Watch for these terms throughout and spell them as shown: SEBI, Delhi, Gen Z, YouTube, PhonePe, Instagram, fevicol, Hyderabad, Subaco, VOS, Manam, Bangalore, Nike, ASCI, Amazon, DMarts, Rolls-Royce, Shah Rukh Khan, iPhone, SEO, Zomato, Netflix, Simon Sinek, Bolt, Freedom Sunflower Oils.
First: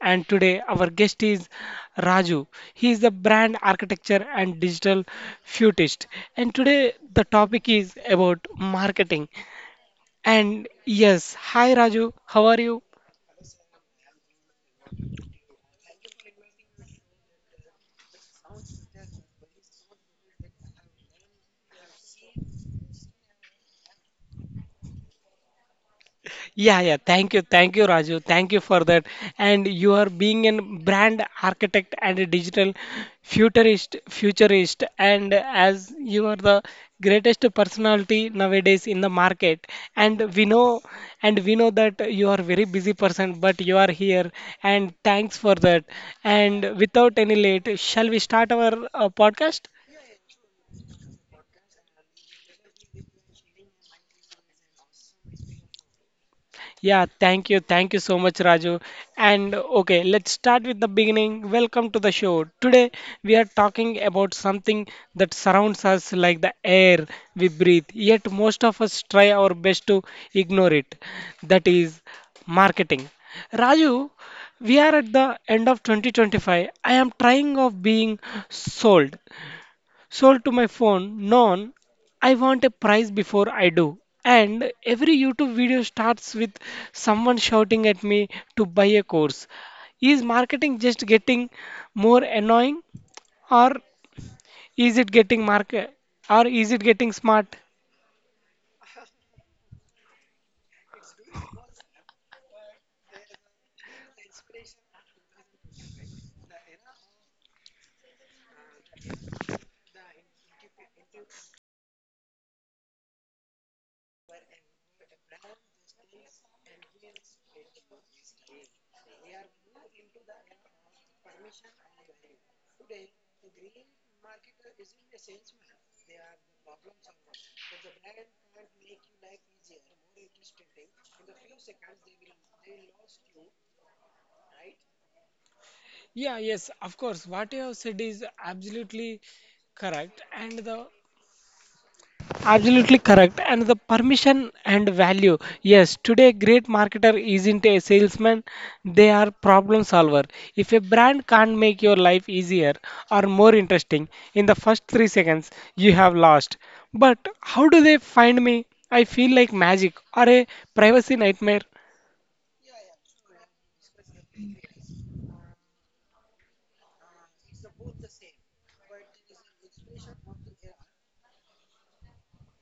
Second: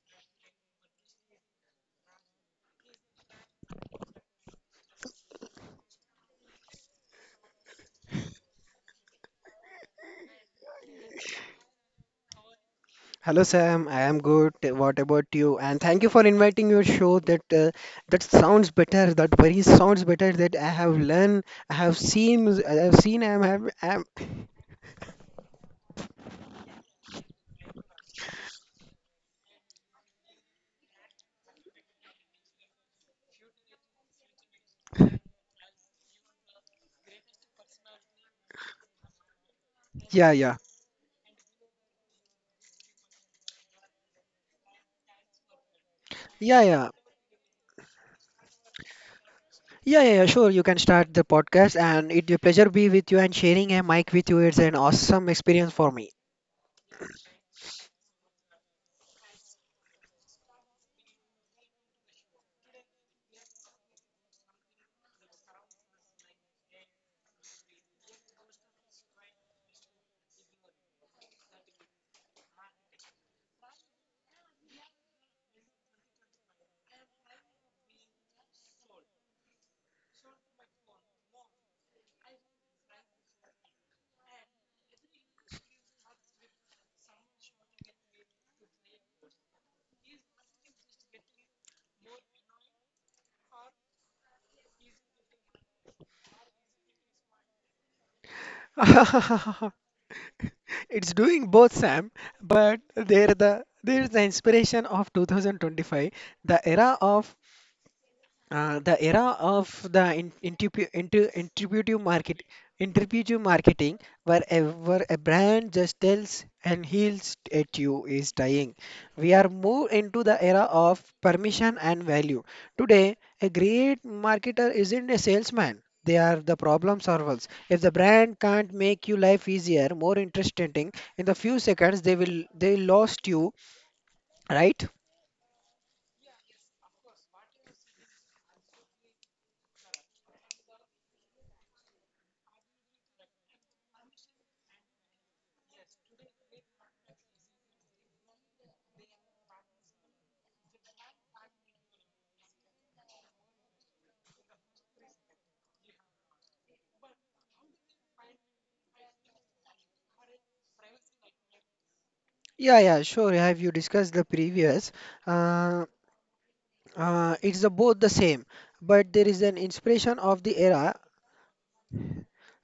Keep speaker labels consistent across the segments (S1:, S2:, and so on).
S1: and today our guest is Raju. He is the brand architecture and digital futurist. And today the topic is about marketing. And yes, hi Raju, how are you?
S2: Hello Sam, I am good. What about you? And thank you for inviting your show. That sounds better. That very sounds better. That I have learned, I have seen, I have seen. I am have. I am,
S1: Yeah, yeah. Thank you, Raju. Thank you for that. And you are being a brand architect and a digital futurist. And as you are the greatest personality nowadays in the market,
S2: yeah, yeah,
S1: and we
S2: yeah,
S1: know, and we know that you are very busy person, but you are here. And thanks for that.
S2: yeah,
S1: And
S2: yeah,
S1: without any late, shall we start our podcast?
S2: yeah. yeah, Sure, you can start the podcast, and it will pleasure be with you and sharing a mic with you. It's an awesome experience for me.
S1: Yeah, thank you. Thank you so much, Raju. And okay, let's start with the beginning. Welcome to the show. Today, we are talking about something that surrounds us like the air we breathe, yet, most of us try our best to ignore it. That is marketing. Raju, we are at the end of 2025. I am trying of being sold. Sold to my phone, non, I want a prize before I do. And every YouTube video starts with someone shouting at me to buy a course. Is marketing just getting more annoying or is it getting market or is it getting smart?
S2: It's doing both, Sam, but there's the inspiration of 2025, the era of the era of the in, intuitu- intu- intuitive market, intuitive marketing, where where a brand just tells and heals at you is dying. We are more into the era of permission and value. Today, a great marketer isn't a salesman. They are the problem solvers. If the brand can't make you life easier, more interesting, in the few seconds they lost you, right?
S1: Yeah, yes, of course. What you have said is absolutely correct. And the Absolutely correct. And the permission and value. Yes, today great marketer isn't a salesman, they are problem solver. If a brand can't make your life easier or more interesting in the first 3 seconds, you have lost. But how do they find me? I feel like magic or a privacy nightmare.
S2: Yeah, yeah, sure. Have you discussed the previous? Uh, it's both the same, but there is an inspiration of the era.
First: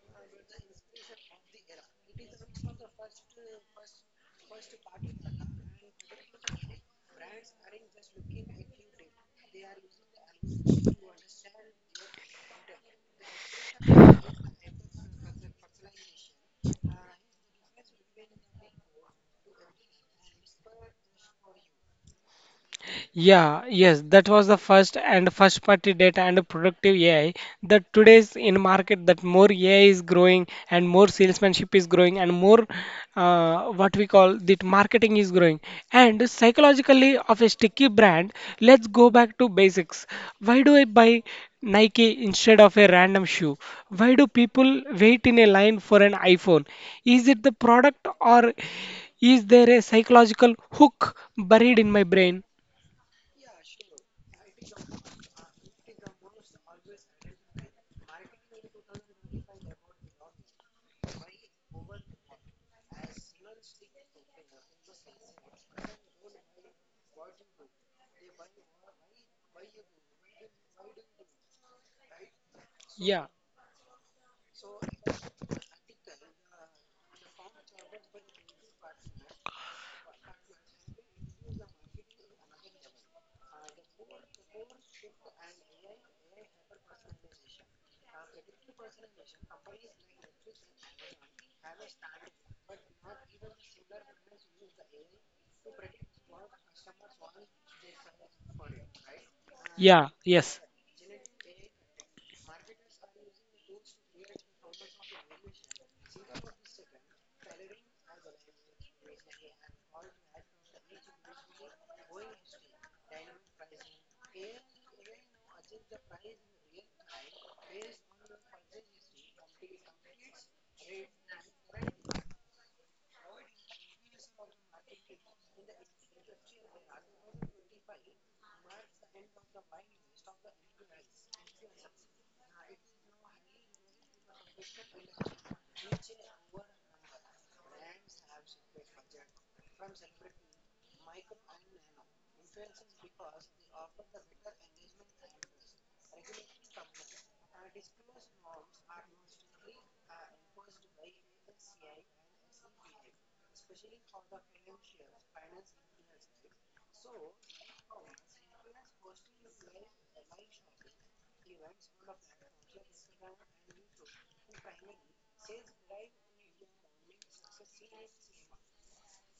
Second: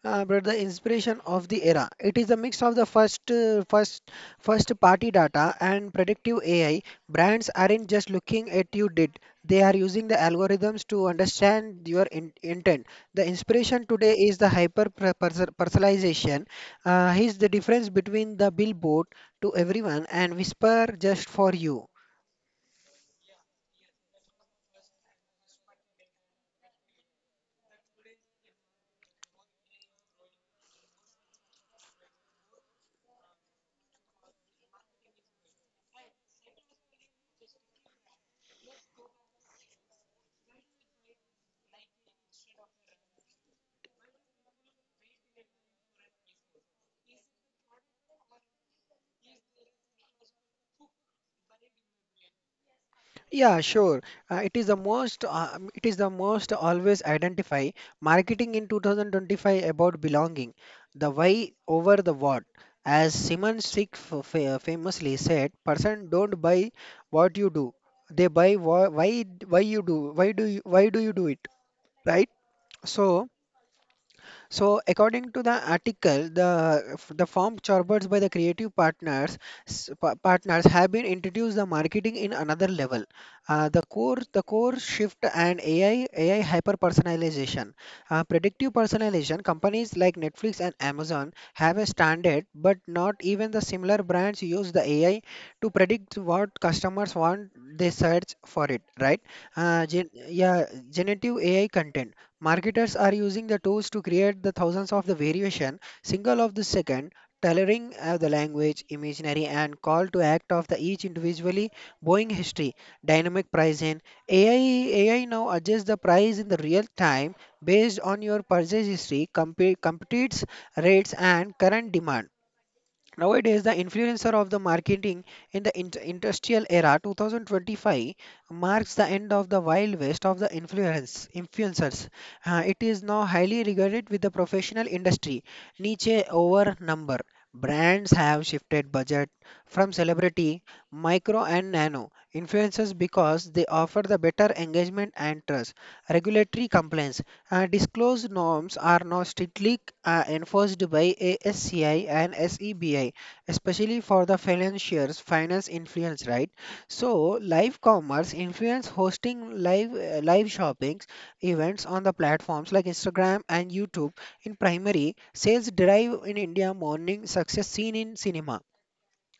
S2: But the inspiration of the era, it is a mix of the first party data and predictive AI. Brands aren't just looking at you did; they are using the algorithms to understand your in intent. The inspiration today is the personalization. Is the difference between the billboard to everyone and whisper just for you.
S1: Yeah, yes, that was the first and first party data and productive AI. That today's in market that more AI is growing and more salesmanship is growing and more what we call that marketing is growing. And psychologically of a sticky brand, let's go back to basics. Why do I buy Nike instead of a random shoe? Why do people wait in a line for an iPhone? Is it the product or is there a psychological hook buried in my brain?
S2: Yeah, sure. It is the most it is the most always identify marketing in 2025 about belonging, the why over the what. As Simon Sinek famously said, person don't buy what you do. They buy why you do. Why do you do it? Right?
S1: Yeah,
S2: So so, according to the article, the form chorboards by the creative partners s- pa- partners have been introduced the marketing in another level. The core shift and AI hyper personalization, predictive personalization. Companies like Netflix and Amazon have a standard, but not even the similar brands use the AI to predict what customers want. They search for it, right?
S1: yeah, yes,
S2: Generative AI content. Marketers are using the tools to create the thousands of the variation, single of the second, tailoring the language, imaginary and call to act of the each individually, buying history, dynamic pricing. AI now adjusts the price in the real time based on your purchase history, competes rates and current demand. Nowadays, the influencer of the marketing in the industrial era 2025 marks the end of the wild west of the influencers. It is now highly regarded with the professional industry. Niche over number. Brands have shifted budget from celebrity, micro and nano influencers because they offer the better engagement and trust. Regulatory compliance. Disclosed norms are now strictly enforced by ASCI and SEBI, especially for the financiers, finance influence, right? So, live commerce influence hosting live shopping events on the platforms like Instagram and YouTube. In primary, sales drive in India morning success seen in cinema.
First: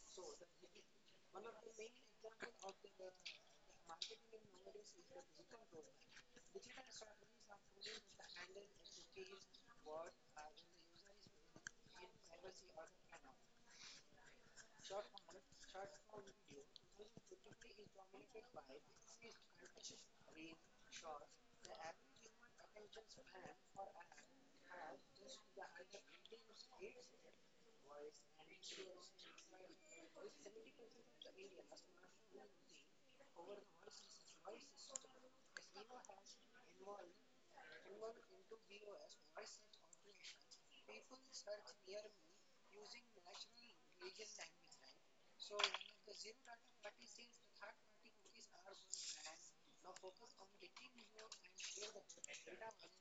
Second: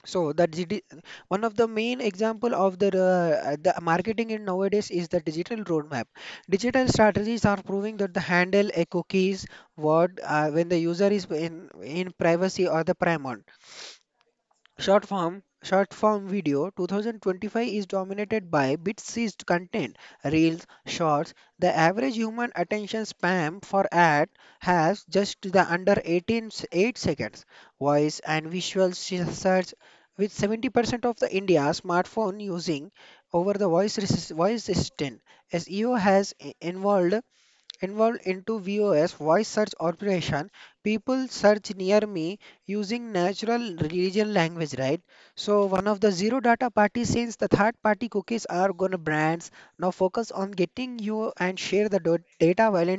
S2: So the digi- One of the main example of the marketing in nowadays is the digital roadmap. Digital strategies are proving that the handle a cookies word when the user is in privacy or the primal. Short form video 2025 is dominated by bit-sized content, reels, shorts. The average human attention span for ad has just the under 8 seconds. Voice and search with 70% of the India smartphone using over the voice assistant. SEO has involved into VOS voice search operation. People search near me using natural region language, right? So one of the zero data party since the third party cookies are gonna brands. Now focus on getting you and share the data while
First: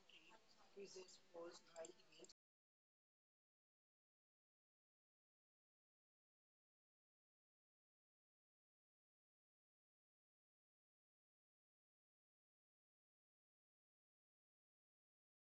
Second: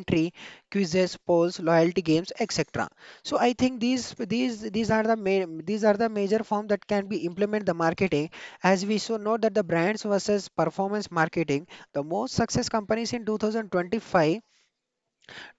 S2: quizzes, polls, loyalty games, etc. So I think these are the major form that can be implement the marketing as we so know that the brands versus performance marketing the most success companies in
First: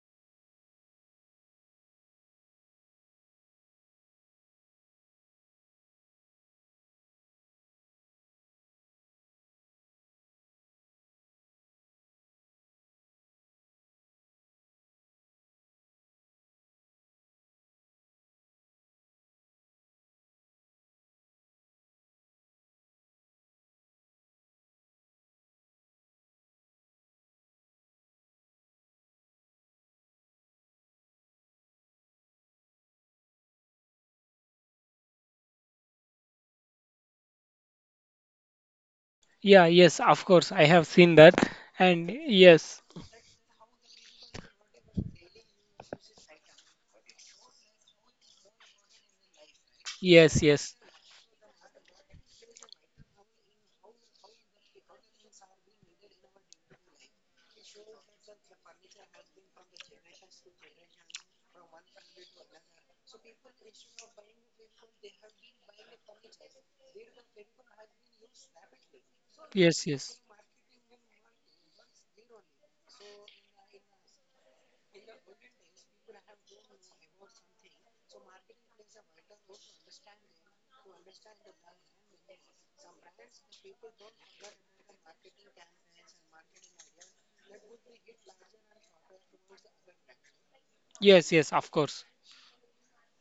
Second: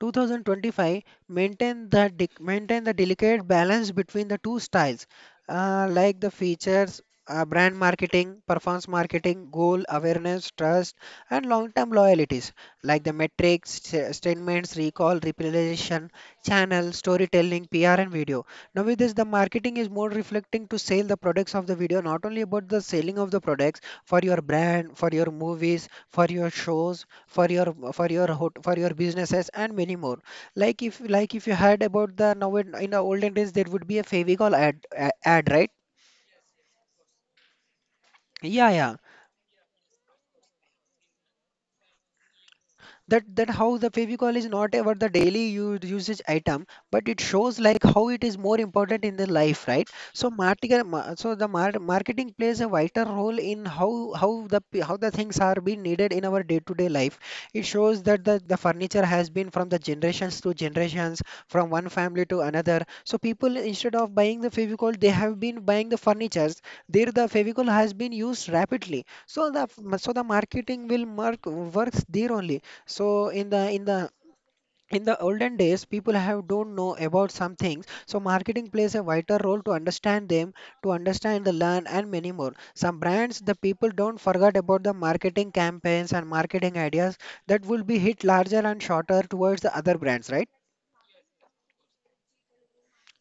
S2: 2025 maintain maintain the delicate balance between the two styles, like the features, brand marketing, performance marketing, goal awareness, trust, and long-term loyalties, like the metrics, statements, recall, repletion, channel, storytelling, PR, and video. Now, with this, the marketing is more reflecting to sell the products of the video, not only about the selling of the products for your brand, for your movies, for your shows, for your for your businesses and many more, like if you heard about the now in the olden days there would be a favicol ad, ad, right? Yeah, yeah.
S1: yeah, yes, of course, I have seen that, and yes,
S2: That, that how the fevicol is not ever the daily usage item, but it shows like how it is more important in the life, right? So
S1: yes, yes,
S2: marketing, so the marketing plays a vital role in how how the things are being needed in our day to day life. It shows that the furniture has been from the generations to generations from one family to another, so people instead of buying the fevicol they have been buying the furnitures, there the fevicol has been used rapidly. So the,
S1: yes,
S2: so
S1: yes,
S2: the marketing will mark works there only. So in the olden days, people have don't know about some things. So marketing plays a vital role to understand them, to understand the learn and many more. Some brands, the people don't forget about the marketing campaigns and marketing ideas that will be hit larger and shorter towards the other brands, right?
S1: yes, yes, of course.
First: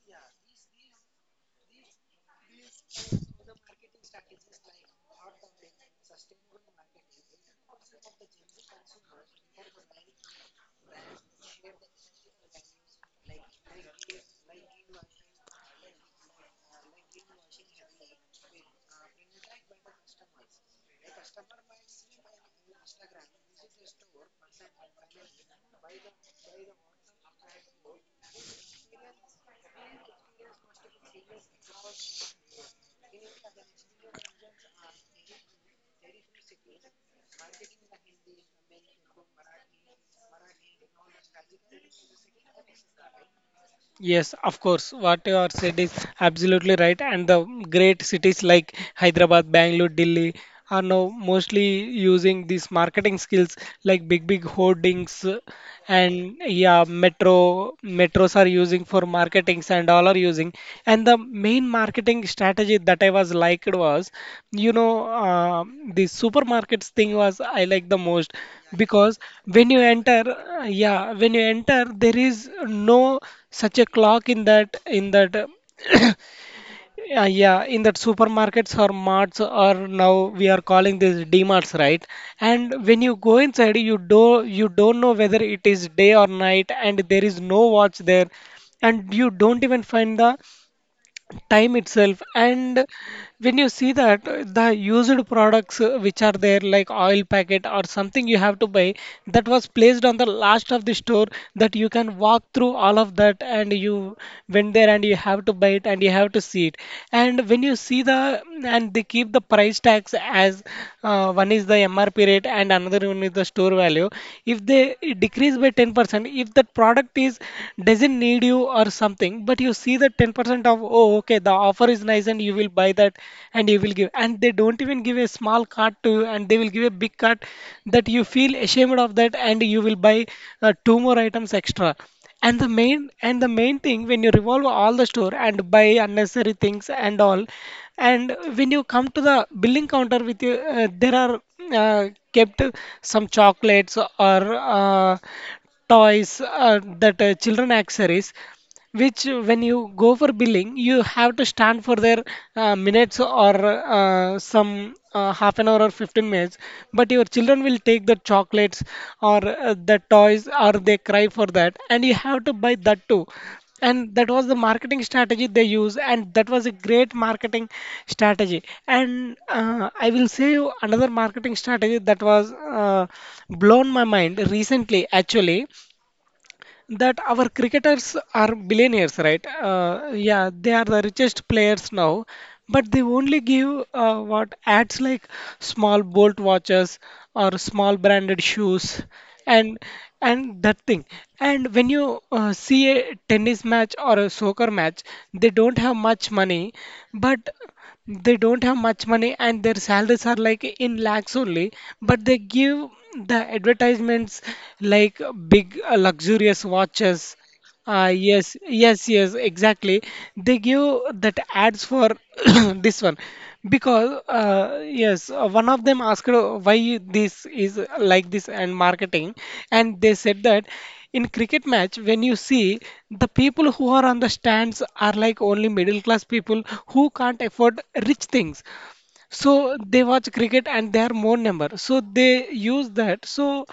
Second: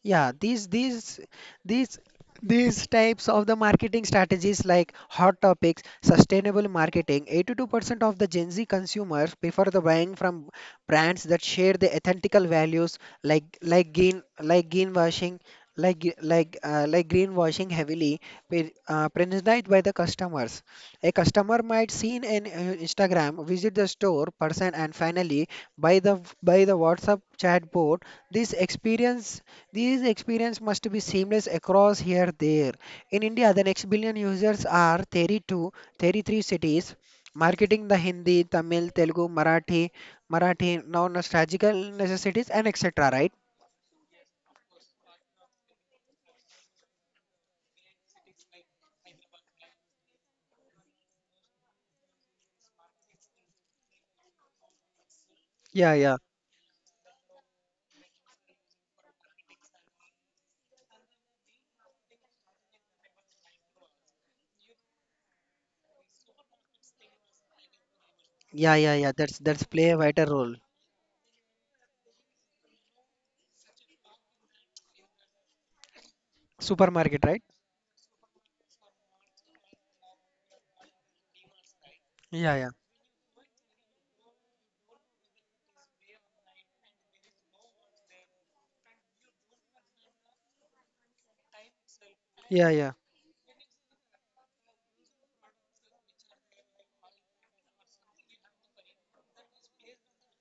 S2: Yeah, these these these these types of the marketing strategies like hot topics, sustainable marketing. 82% of the Gen Z consumers prefer the buying from brands that share the ethical values, like green like greenwashing like gre- like greenwashing heavily presented by the customers. A customer might see in an Instagram, visit the store person, and finally buy the WhatsApp chatbot. This experience These experience must be seamless across here there. In India, the next billion users are 32, 33 cities, marketing the Hindi, Tamil, Telugu, Marathi, non-nostalgical necessities and etc. Right?
S1: Yes, of course. What you are said is absolutely right. And the great cities like Hyderabad, Bangalore, Delhi are now mostly using these marketing skills like big, big hoardings,
S2: Yeah, yeah,
S1: and yeah, metros are using for marketings and all are using. And the main marketing strategy that I was liked was, you know, the supermarkets thing was I like the most
S2: yeah.
S1: because
S2: That's
S1: when you
S2: play a
S1: enter,
S2: vital role.
S1: yeah, when you enter, there is no such a clock in that
S2: Supermarket,
S1: yeah,
S2: right?
S1: yeah, in that supermarkets or marts or now we are calling this DMarts, right?
S2: Yeah, yeah,
S1: And when you go inside you do you don't know whether it is day or night, and there is no watch there, and you don't even find the time itself.
S2: yeah,
S1: And
S2: yeah.
S1: when you see that the used products, which are there like oil packet or something you have to buy, that was placed on the last of the store, that you can walk through all of that and you went there and you have to buy it and you have to see it. And when you see the, and they keep the price tags as, one is the MRP rate and another one is the store value. If they decrease by 10%, if that product is doesn't need you or something, but you see that 10% point of, oh, okay, the offer is nice and you will buy that and you will give. And they don't even give a small cart to, and they will give a big cart that you feel ashamed of that, and you will buy two more items extra. And the main thing, when you revolve all the store and buy unnecessary things and all, and when you come to the billing counter with you, there are, uh, kept some chocolates or uh, toys, that children accessories which, when you go for billing, you have to stand for their minutes or some half an hour or 15 minutes. But your children will take the chocolates or the toys or they cry for that, and you have to buy that too. And that was the marketing strategy they use, and that was a great marketing strategy. And I will say you another marketing strategy that was blown my mind recently, actually, that our cricketers are billionaires, right? Yeah, they are the richest players now, but they only give what ads like small Bolt watches or small branded shoes, and and that thing. And when you see a tennis match or a soccer match, they don't have much money, but they don't have much money and their salaries are like in lakhs only, but they give the advertisements like big luxurious watches, yes, yes, yes, exactly. They give that ads for this one because, yes, one of them asked why this is like this and marketing, and they said that in cricket match, when you see the people who are on the stands are like only middle class people who can't afford rich things, so they watch cricket and they are more number, so they use that, so